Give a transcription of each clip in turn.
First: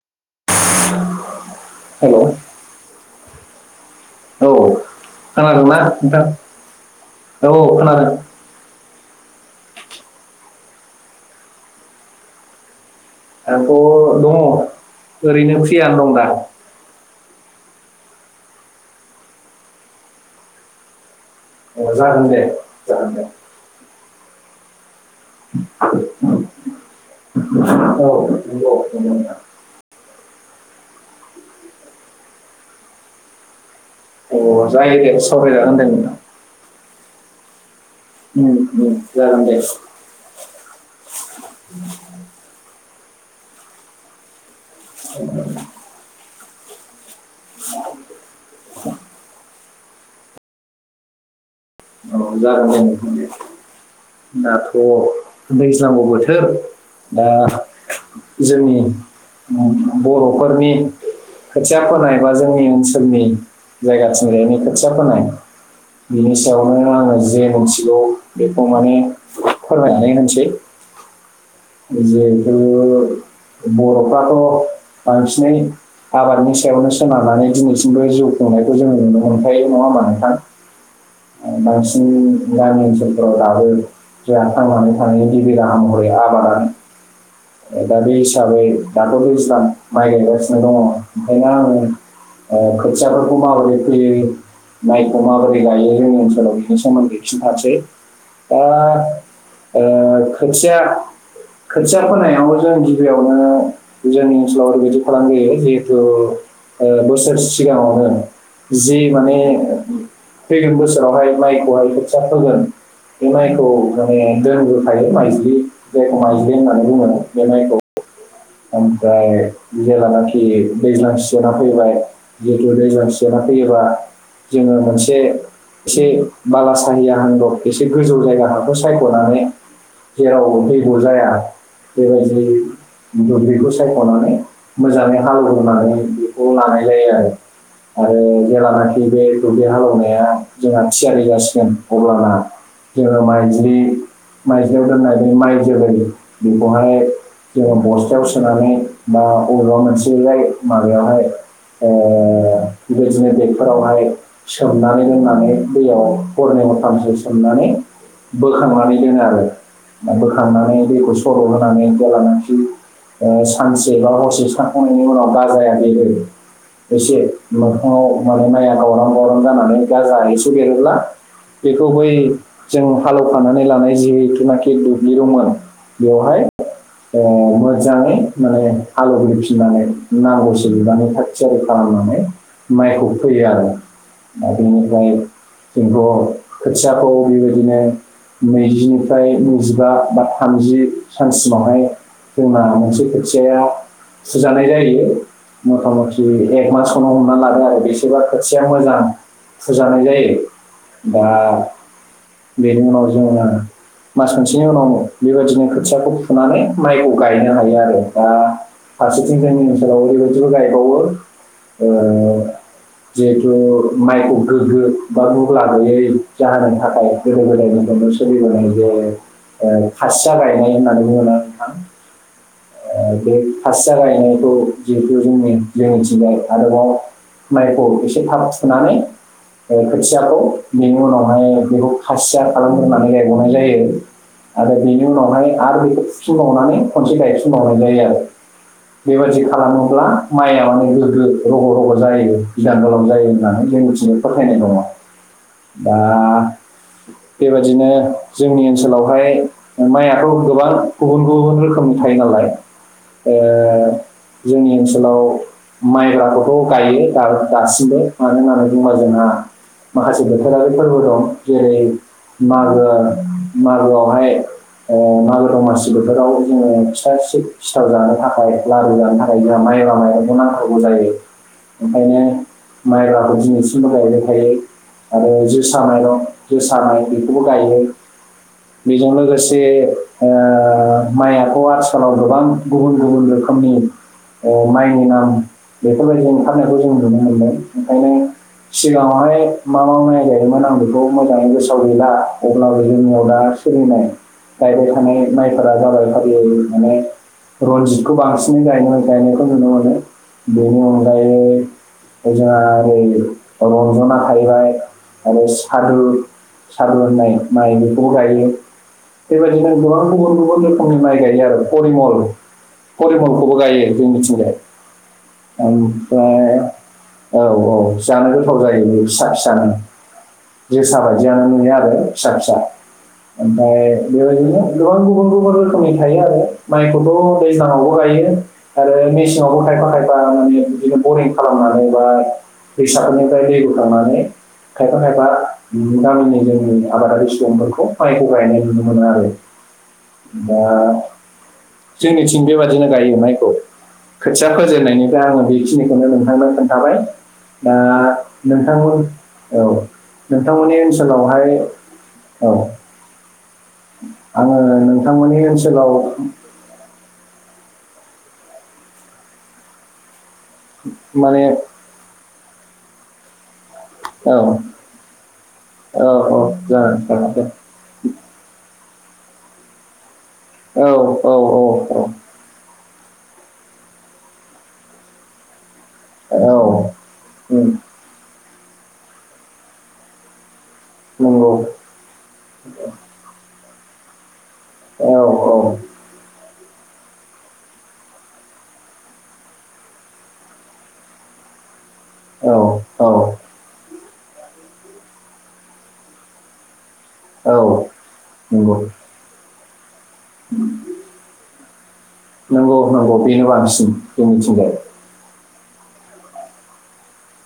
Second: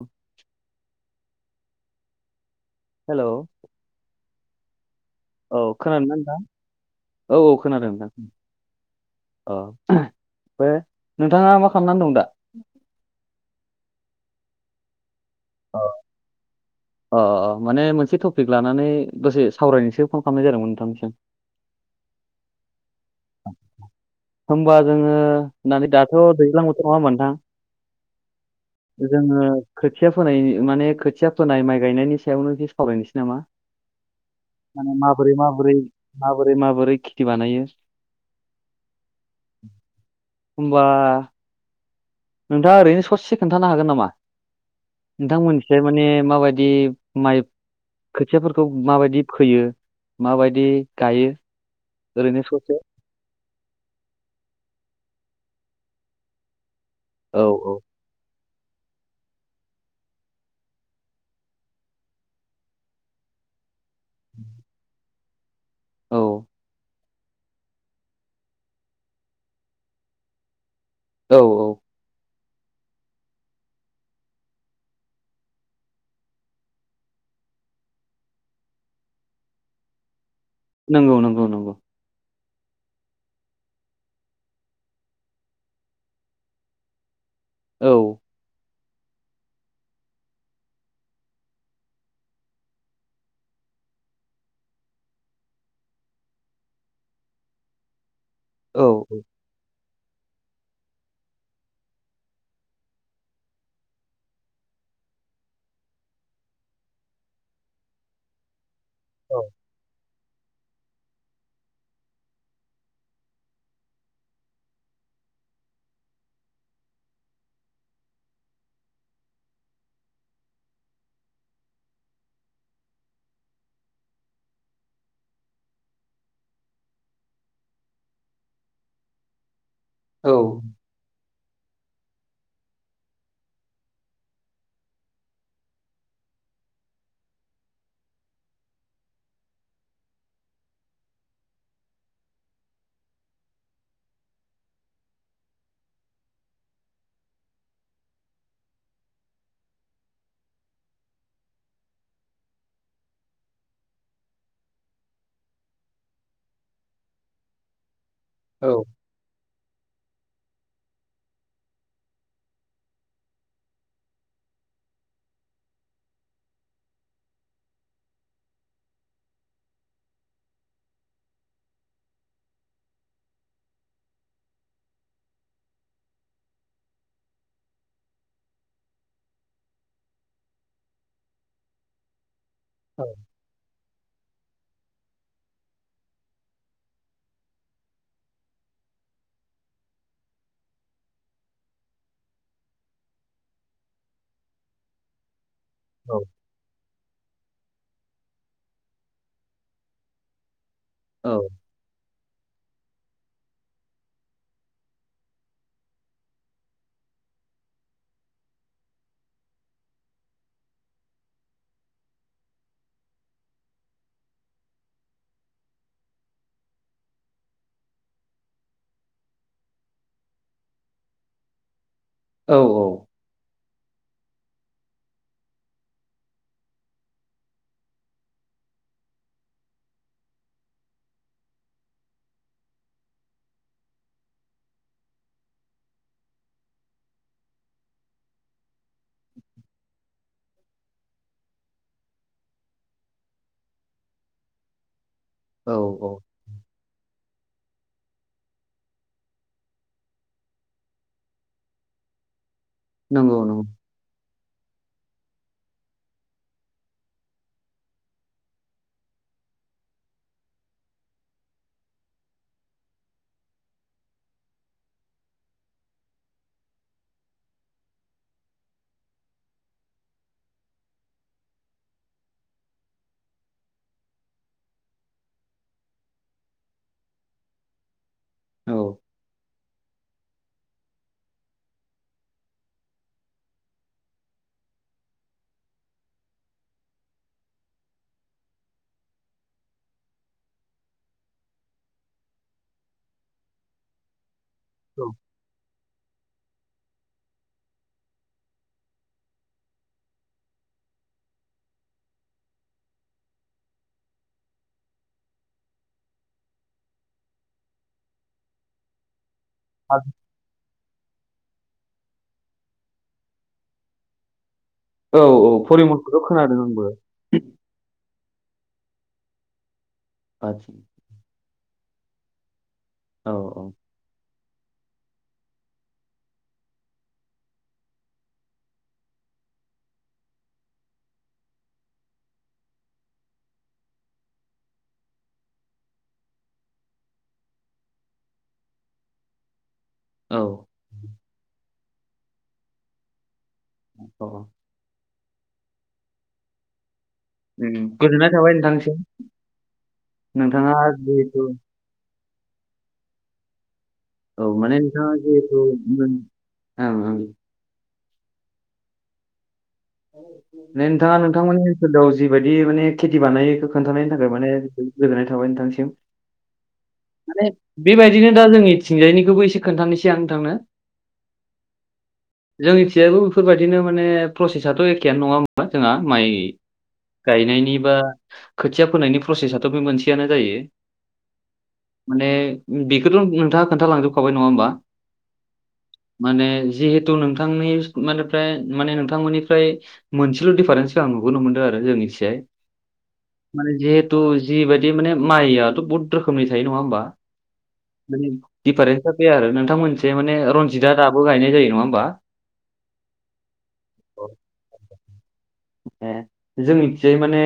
औ [unintelligible] हेल' [unintelligible] हेल'। औ खोनादोंनाा नोंथां औ खोनादों [unintelligible] अ एहे बे नोंथाङा मा खालामनानै दं दा। आंथ दङ ओरैनो फ्रियानो दं दा। अ अ अ माने मोनसे टपिक लानानै दसे सावरायनोसो फन खालामनाय जादोंमोन नोंथांसिम। अ जागोन दे जागोन दे। होमबा जोङो होन्नानै दाथ' दैज्लां बोथोर नङा ओमबा नोंथां। औ नंगौ नंगौ नोंथां जोंङो खोथिया फोनाय माने। खोथिया फोनाय माइ गायनायनि सायावनो एसे सावरायनोसै नामा। अ माने जायो दे माबोरै माबोरै सावरायजागोन दे नोंथां माबोरै माबोरै खिथि बानायो। जार दे होमबा [unintelligible] नोंथाङा ओरैनो ससे खोन्थानो हागोन नामा नोंथांमोनखैजाय माने माबायदि। माइब खोथियाफोरखौ माबायदि फोयो माबायदि गायो। औ ओरैनो ससे जागोनदे नोंथां दे दाथ'। दैज्लांबो बोथोर दा। औ जोंनि मुल्खं बर'फोरनि। खोथिया फोनाय बा जोंनि ओनसोलनि जायगाथिंजायनो खोथिया फोनाय [unintelligible] औ बि [unintelligible] आङो जे मिथिगौ बेखौ माने फोरमायनानै होनसै [unintelligible] औ औ जिहेथु बर'फ्राथ' बांसिनै [unintelligible] आबादनि सायावनो सोनारनानै दिनैसिमबो जिउ खुंनायखौ जोंङो नुनो मोनखायो नङा ओमबा नोंथां। नंगौ नंगौ नंगौ बांसिन [unintelligible] गामि ओनसोलफोराव दाबो जोंहा थांनानै थानायनि गिबि राहा महरै आबादानो। औ दा बे हिसाबै दाथ' बेसेबां माइ गायगासिनो दङ ओंखायनो आङो [unintelligible] ओ खोथियाफोरखौ माबोरै फैयो माइखौ माबोरै गायो जो ाव बिनि सोमोन्दै खिन्थासै दा औ औ [unintelligible] ओ खोथिया। खोथिया फोनायावबो जों गिबियावनो जोंनि ओनसोलाव ओरैबायदि खालाम बोयो जिहेथु। ओ बोसोर सिगांङावनो जि माने औ फैगोन बोसो जेरावहाय माइखौहाय खोथिया फोगोन। बे माइखौ माने दोनबोखायो माइज्लि जायखौ माइज्लि होननानै बुङो बे माइखौ [unintelligible] ओमफाय जेलानाखि दैज्लां सिजेना फैबाय जिहेतु दैज्लां सि फैयोबा जोङो मोनसे [unintelligible] एसे बालासाहिया होनगाव एसे गोजौ जायगाफोरखौ सायख'नानै [unintelligible] औ जेराव फैगौ जाया बेबायदि [unintelligible] बेखौ सायख'नानै मोजाङै हालेव होनोनानै बेखौ लानाय जायो आरो आरो जेलानाखि बे दलि हालवनाया जोंहा थियारि जासिगोन अब्लाना जोङो माइज्रि माइजलियाव दोननानैनायनि माइ जोलै बेखौहाय जोङो बस्थायाव सोनानै बा अबेा मोनसेलाय माबायावहाय ओ बेबायदिनो बेगफोरावहाय सोमनानै लोंनानै दैयाव हरनै हरथामसो सोमनानै औ बोखांनानै दोनो आरो थांनानै दैखौ सर' होनानै जेलानखि ओ सानसे बा हसे सोमखांनायनि उनाव गाजाया बेरो एसे मोखाङाव माने माइया गावराम गावरां जानानै गाजा एसु देरोब्ला बेखौ बै जों हालौफानानै लानाय जिहेथुनाखि दुब्लियावमोन बेवहाय ओ मोजाङै माने हालौवगै फिनानै नांगौसो बिबनानै थाख थियारि खालाम [inaudible] माइखौबो फैयो आरो आरो बेनिफ्राय जोंथ' खोथियाखौ बेबायदिनो नैजिनिफ्राय नैजिबा बा थामजि सानसे समावहाय जोंना मोनसे खोथियाया फुजानाय जायो। मथा मथि एक मासखौनो हमना लादो। बिसेबा खोथिया मोजां फुजानाय जायो दा औ बेनि उनाव जोङो मास मोनसेनि उनाव बेबायदिनो खोथियाखौ फुनानै माइखौ गायनो हायो आरो दा फारसेथिं जोंनि ओनसोलाव ओरैबायदिबो गायबावो जिहेथु माइखौ गोग्गो बा मुला गैयै जाहोननि थाखाय गोदो गोदायनि नो सोलिबोनाय जे खासिया गायनाय होननानै बुङोना नोंथां औ औ ओ, बे खासिया गायनायखौ जिहेथु जोंनि जों मिथिंबाय आरोबाव माइखौ एसे थाब फुनानै खोथियाखौ बेनि उनावहाय बेखौ खासिया खालाम होननानै गायबावनाय जायो। आरो बेनि उनावहाय आरो बेखौ फुुफिनबावनानै खनसे गाय फिनबावनाय जायो आरो बेबायदि खालामोब्ला माइया माने गोग्गो रग' रग' जायो गोदान गोलाव जायो होननानै जों मिथिनो फोथायनाय दङ औ दा औ बेबायदिनो जोंनि ओनसोलावहाय माइयाथ' गोबां गुबुन गुबुन रोखोमनि थायो नालाय ओ नंगौ नंगौ जोंनि ओनसोलाव माइब्राखौथ' गायो दासिमबो मानो होननानै बुंङोबा जोंहा माखासे बोथोरारि फोरबो दं जेरै मागो मागोआवहाय मागो दंमासि [unintelligible] बोथोराव जोङो फिथा सिथाव जानो थाखाय लारु जानो थाखाय जोंहा माइब्रा माइरंखौ नांथारगौ जायो। [unintelligible] ओंखायनो माइब्राखौ दिनैसिमबो गायबाय थायो आरो जोसा माइरं जोसा माय बेखौबो गायो। औ बेजों लोगोसे ओ ओ माइ आथ' आथिखालाव गोबां गुबुन गुबुन रोखोमनि ओ माइनि नाम बेफोरबायदि ओंखारनायखौ जों नुनो मोनदों ओंखायनो सिगाङावहाय मा मा माइ गायोमोन आं बेखौ मोजाङै गोसोआव गैला अब्लाबो जोंनियाव दा सोलिनाय गायबाय औ थानाय माइफोरा जाबाय थारि माने रनजितखौ बांसिनै गाय गायनायखौ नुनो मोनो बेनि अनगायै जोंहा ओरै रन्जना थाहैबाय आरो सादु सारदु होननाय माइ बेखौबो गायो बेबायदिनो गोबां गुबुन गुबुन रोखोमनि माइ गायो आरो फरिमल परिमलखौबो गायो जोंनिथिंजाय औ औ फरिमलखौथ' ओमफ्राय खोनादों आंबो औ औ जानो गोथाव जायो बे फिसा फिसानो आथि जोसा बायदियानो नुयो आरो फिसा फिसा औ ओमफ्राय बेबादिनो गोबां गुबुन गुबुन रोखोमनि थायो आरो माइखौथ' दैज्लां आवबो गायो आरो मेसेङावबो गाय खायफा खायफा माने बिदिनो बरिं खालामनानै बा दैसाफोरनिफ्राय दै बोखांनानै खायफा खायफा गामिनि जोंनि आबादारि सुबुंफोरखौ माइखौ गायनाय नुनो मोनो आरो औ दा जोंनिथिं बेबादिनो गायो माइखौ औ खोथिया फोजायनायनिफ्राय आङो बेखिनिखौनो नोंथांनो खोन्थाबाय। दा उम, गोजोननाय थाबाय नोंथांसिम नोंथांमोन औ नोंथाङा नोंथांमोननि जिहेथु ओनसोलावहाय औ औ आङो माने नोंथाङा नोंथांमोननि जिहेथु ओनसोलाव ओं ओं माने दे नोंथाङा माने नोंथांमोननि ओनसोलाव जिबायदि माने खेथि बानाय खोन्थानायनि थाखाय औ माने गोजोननाय थाबाय नोंथांसिम औ औ जागोन जागोन दे माने बेबायदिनो दा जोंनिथिंजायनिखौबो एसे खोन्थानिसै औ औ औ [unintelligible] जेबो बेफोरबायदिनो माने प्रसेसाथ' एखेयानो नङा हमबा जोंहा माइ औ उम, गायनायनि बा खोथिया फोनायनि प्रसेसाथ' बे मोनसेयानो जायो। नंगौ माने बेखौथ' नोंथाङा खोन्थालांजोबखाबाय। नङाबा औ माने जिहेथु नोंथांनि माने माने नोंथांमोननि मफ्राय मोनसेल' दिडफारेन्सखौ आं नुुबोनो मोनदों आरो जोंनि सियाय औ औ माने जि द जिबादि माने माइआथ' बहुत रोखोमनि थायो नङा होमबा औ माने दिफारेन्स गैया आरो नोंथां मोनसे नांगौ नांगौपिनो बानसि [unintelligible] ए जोंनिथियाय माने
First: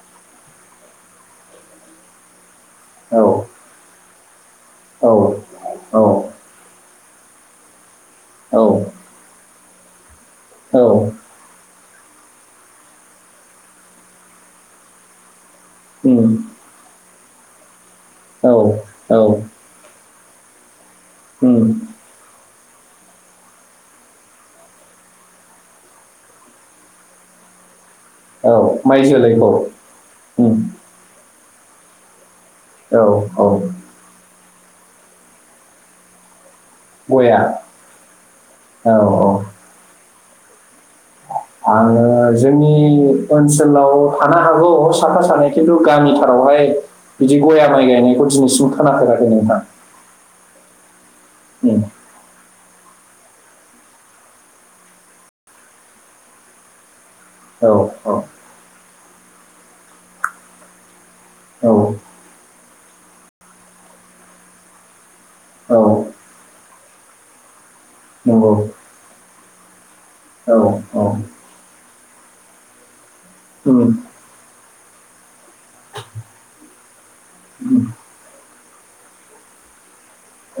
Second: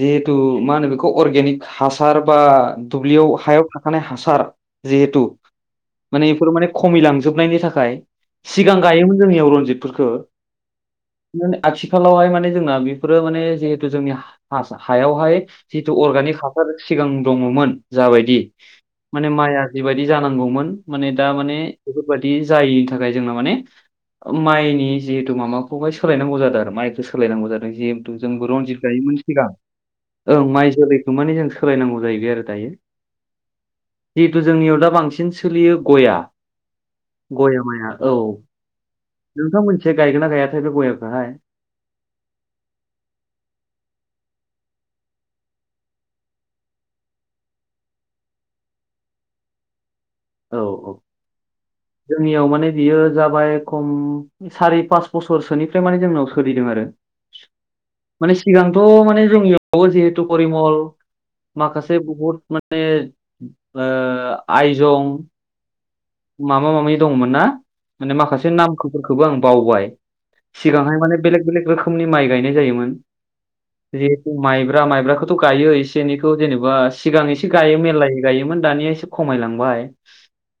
जिहेथु मा होनो बेखौ अर्गेनिक हासार बा औ दुब्लियाव हायाव थाखानाय हासार औ जिहेथु औ माने बेफोर माने खमिलांजोबनायनि थाखाय औ सिगां गायोमोन जोंनियाव रन्जितफोरखो औ आथिखालावहाय माने जोंना बेफोरो माने जिहेतु जोंनि हासा हायावहाय जितु अर्गानिक उम, हासार सिगां दङमोन जाबायदि औ माने औ माइआ जिबायदि जानांगौमोन माने दा माने उम बेफोरबायदि जायैनि थाखाय जोंना माने माइनि जिहेतु माबाखौाय सोलायनांगौ जादों आरो माइखौ सोलायनांगौ जादों जिहेतु जोंबो औ रनजित माइ गायोमोन जोलैखौ सिगां ओं उम माइ जोलैखौ माने जों सोलायनांगौ जाहैबाय आरो दायो औ औ जिहेथु जोंनियाव दा बांसिन सोलियो गया गया गयामाया औ औ औ नोंथां मोनसे गायगोना गायाथाय बे गयाखोहाय ओ जोंनि ओनसोलाव थानो हागौ साफा सानै खिन्थु गामिथारावहाय बिदि गया माइ गायनायखौ दिनैसिम खोनफेराखै नोंथां औ औ उम जोंनियाव माने बियो जाबाय खम सारि पास बोसोरसोनिफ्राय माने जोंनाव सोलिदों आरो औ औ। खौ माने जों जिहेतु फरिमल औ माखासे बहुद माने ओ आयजं औ माबा मामि दंमोन ना माने माखासे नंगौ नामफोर बे खौबो आं बावबाय औ सिगांहाय औ माने बेलेग बेलेग रोखोमनि माइ गायनाय जायोमोन उम जिहेथु माइब्रा माइब्राखौथ' गायो एसे एनैखौ जेनेबा सिगां एसे गायो उम मेरलायै गायोमोन मोन दानिया एसे खमायलांबाय।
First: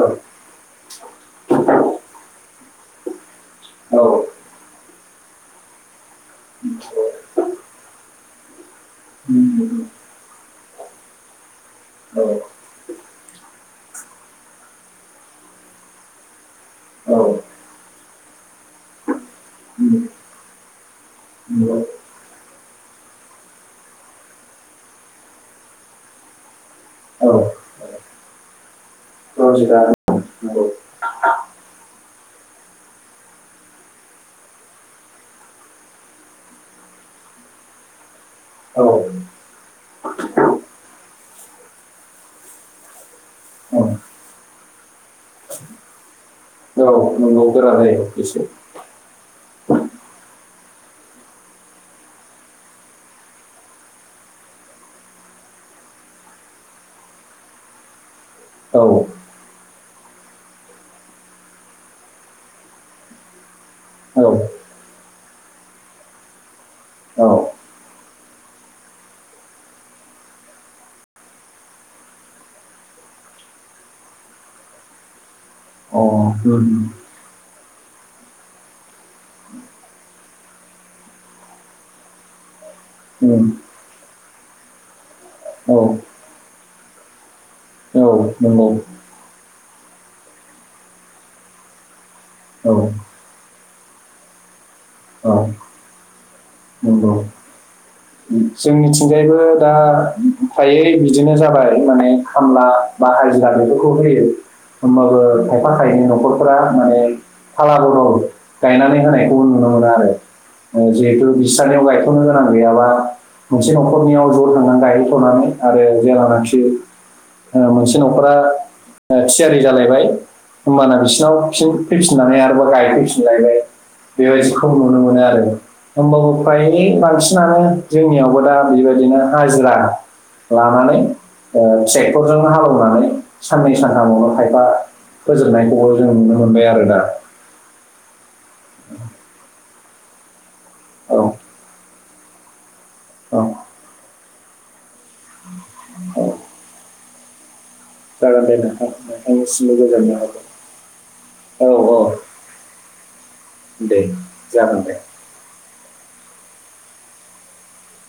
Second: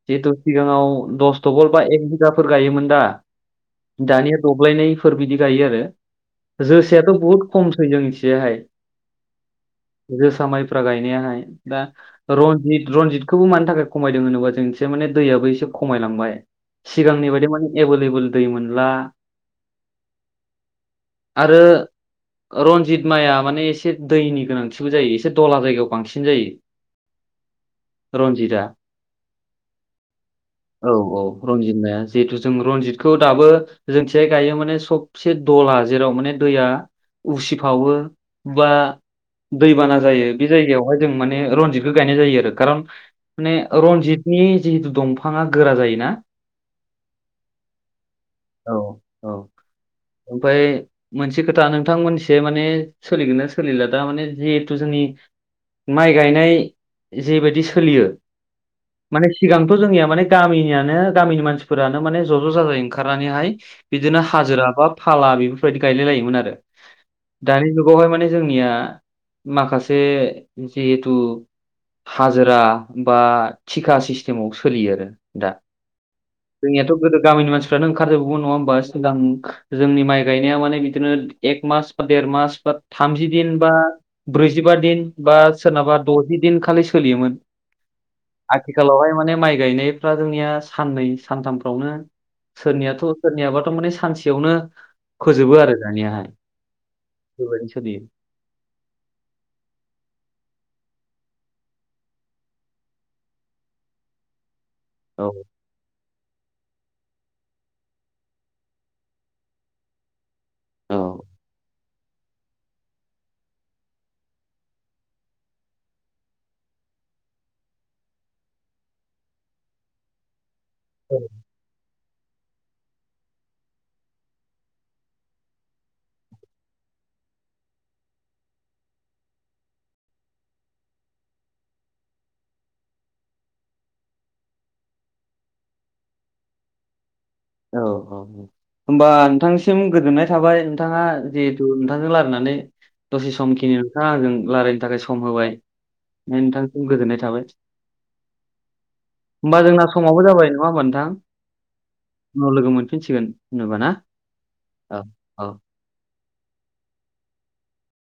औ जिहेथु सिगाङाव दस थहल बा एक बिगाफोर गायोमोन दा। औ दानिया दब्लायनैफोर बिदि गायो आरो। जोसायाथ' बुहुद खमसै जोंनिथिजायहाय। उम फ्रा गायनायाहाय दा औ रनजित रनजितखौबो मानि थाखाय खमायदों होनोबा जोंनिथि एसे माने दैयाबो एसे खमायलांबाय औ सिगांनि बायदि माने एभेलेबोल दै मोनला। उम नंगौ ओ रनजित माइआ माने एसे दैनि गोनांथिबो जायो एसे दला जायगायाव बांसिन जायो। औ औ। रनजिदा [inaudible] रनजित माया जिहेतु जों रनजितखौ दाबो जोंथिजाय गायो माने सबसे दला जेराव माने दैया उसिफावो बा औ दैबाना जायो बे जायगायावहाय जों माने रजितखो गायनाय जायो आरो कारन माने रनजित नि जिहेतु दंफाङा गोरा जायोना। औ नंगौ गोरा जायो‌। औ औ। ओमफाय मोनसे खोथा नोंथांमोननिथिजाय माने सोलिगोना सोलिला दा माने जिहेथु जोंनि माइ गायनाय जेबायदि सोलियो औ माने सिगांथ' जोंनिया माने गामिनियानो गामिनि मानसिफोरानो माने ज' ज' जाजाय ओंखा ओंखारनानैहाय बिदिनो औ हाजिरा बा फाला बेफोरबायदि गायलाय लायोमोन आरो। औ दानि जुगावहाय माने जोंनिया माखासे जिहेथु हाजिरा बा थिखा सिस्टेमाव सोलियो आरो। दा अ उम जोंनियाथ' गोदो गामिनि मानसि फ्रानो ओंखार जोबोमोन नङा होम्बा सिगां जोंनि माइ गायनाया माने बिदिनो एक मास बा देर मास बा थामजि उम दिन बा ब्रैजिबा दिन बा औ सोरनाबा द'जि दिन खालि सोलियोमोन। औ नंगौ आथिखालावहाय माने माइ गायनायफ्रा जोंनिया साननै सानथामफ्रावनो औ सोरनियाथ' औ सोरनियाबाथ' माने सानसेयावनो फोजोबो आरो दानियाहाय। नंगौ बेबायदिनो सोलियो जोंनिथिंजायबो दा फ्रायै बिदिनो जाबाय माने खामला बा हाजिरा बेफोरखौ होयो। होमबाबो औ खायफा खायनै न'खर फोरा माने फाला बदल गायनानै होनायखौबो नुनो मोनो आरो ओ औ जिहेथु बिस्रानियाव गायथ'नो गोनां गैयाबा मोनसे न'खरनियाव ज' थांनानै गायहैथ'नानै आरो जेब्लानिखि ओ मोनसे न'खरा ओ थियारि जालायबाय होमबाना औ बिसिनाव फिन फैफिन फिननानै आरोबाव गायफैफिनलायनाय बेबायदिखौ नुनो मोनो आरो। होमबाबो फ्राय बांसिनानो जोंनियावबो दा बिबायदिनो हाजिरा लानानै ओ ट्रेक्टरजोंनो हालेवनानै साननै सानथामावनो खायफा फोजोबनायखौबो जों नुनो मोनबाय आरो दा। औ औ औ होम्बा नोंथांनिसिम गोजोन्नाय थाबाय नोंथाङा औ जिहेथु नोंथांजों रालायनानै दसे औ समखिनि नोंथाङा आंजों लारायनो थाखाय सम होबाय औ ओमफाय नोंथांनिसिम गोजोन्नाय थाबाय। जागोन दे नोंथां होमबा नोंथांनिसिमबो जोंना गोजाननो समावबो जाबाय नङा होमबा नोंथां हागोन औ औ। उनाव लोगो मोनफिनसिगोन होनोबा ना दे जागोन दे औ औ।